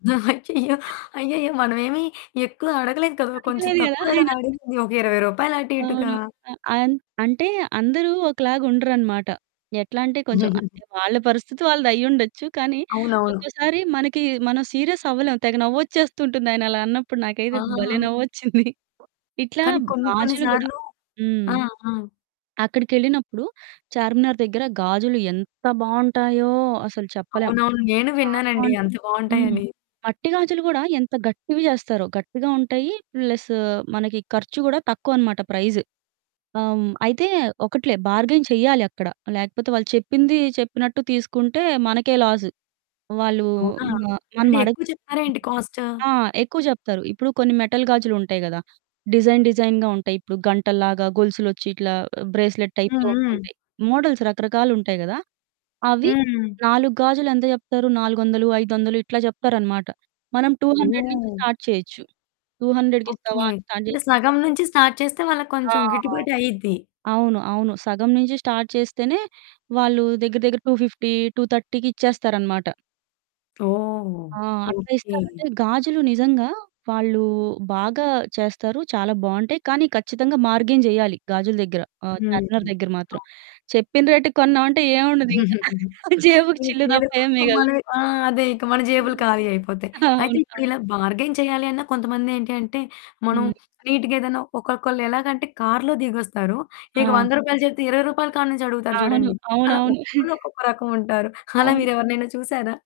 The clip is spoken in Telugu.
అయ్యయ్యో! అయ్యయ్యో! మనమేమి ఎక్కువ అడగలేదు కదా! కొంచెం అడగలేదు గదా! తక్కువే కదా ఆయనా? అడిగింది. ఒక రూ. 20 రూపాయలు అటు ఇటుగా. అవును. ఆ! అన్ అంటే అందరూ ఒకలాగుండరనమాట. ఎట్లంటే కొంచెం, వాళ్ళ పరిస్థితి వాళ్ళదయ్యుండొచ్చు. కానీ అవునవును. ఒక్కోసారి మనకి మనం సీరియస్ అవ్వలేం. తెగ నవ్వొచ్చేస్తుంటుంది ఆయనలా అన్నప్పుడు నాకైతే భలే! ఆ! నవ్వొచ్చింది. ఇట్లా కానీ కొన్ని కొన్ని గాజులు గూడా. సార్లు హ్మ్. ఆ! ఆ! అక్కడికెళ్ళినప్పుడు చార్మినార్ దగ్గర గాజులు ఎంత బావుంటాయో అసలు చెప్పలేం. అవునవును. నేను చాలా విన్నానండి బావుంటాయి. అంత హ్మ్. బావుంటాయని. మట్టి గాజులు గూడా ఎంత గట్టివి జేస్తారో. గట్టిగా ఉంటాయి. ప్లస్ మనకి ఖర్చు గూడా తక్కువనమాట ప్రైస్. ఆహ్, హ్మ్. అయితే ఒకటిలే బార్గెయిన్ చెయ్యాలి అక్కడ. లేకపోతే వాళ్ళు చెప్పింది చెప్పినట్టు తీసుకుంటే మనకే లాస్. వాళ్ళు అవునా! మ అంటే మనమడగ్ ఎక్కువ చెప్తారా ఏంటి కాస్ట్? ఆ! ఎక్కువ జెప్తారు. ఇప్పుడు కొన్ని మెటల్ గాజులుంటాయి కదా! డిజైన్ డిజైన్‌గా ఉంటాయి. ఇప్పుడు గంటల్లాగా, గొలుసులొచ్చి ఇట్లా బ్రేస్లెట్ టైప్‌లో హ్మ్. హ్మ్. ఉంటుంటాయి. మోడల్స్ రకరకాలుంటాయి గదా! అవి. హ్మ్. 4 గాజులు ఎంత జెప్తారు 400, 500 ఇట్లా జెప్తారనమాట. మనం 200 నుంచి ఓహ్! స్టార్ట్ చేయొచ్చు. 200కి ఇస్తావా? ఓకే. అని స్టార్ట్ అంటే జేసుకుంటూ సగం నుంచి స్టార్ట్ చేస్తే వాళ్ళకి ఆ! కొంచెం గిట్టుబాటు అయిద్ది. అవును. అవును. సగం నుంచి స్టార్ట్ చేస్తేనే వాళ్ళు దగ్గర దగ్గర 250, 230కి ఇచ్చేస్తారనమాట. ఓహ్! ఆ! అట్లా ఓకే. ఇస్తారు. అంటే గాజులు నిజంగా వాళ్ళు బాగా చేస్తారు. చాలా బావుంటాయి. కానీ ఖచ్చితంగా బార్గెయిన్ జేయాలి గాజుల దగ్గర. ఆహ్, హ్మ్. చార్మినార్ దగ్గర మాత్రం. ఓ చెప్పిన రేటుకి కొన్నామంటే ఏముండదు ఇంకా. జేబుకు ఇంక చిల్లు లేదు తప్ప ఏం మిగల్ మనమే ఆ! అదే, ఇక మన జేబులు హ్మ్. ఖాళీ అయిపోతాయి. అయితే అవును. ఇప్పుడు అవును. ఇలా బార్గైన్ చేయాలి అన్న కొంతమంది ఏంటి అంటే మనం హ్మ్. నీట్‌గా ఏదైనా ఒక్కొక్కళ్ళు ఎలాగంటే కార్లో దిగొస్తారు. ఇక ఆ! రూ. 100 చెప్తే రూ. 20 కాడి నుంచి అడుగుతారు అవును. చూడండి. అలా అవునవును. ఒక్కళ్ళు ఒక్కొక్క రకం ఉంటారు. అలా అవును. మీరెవరినైనా చూసారా?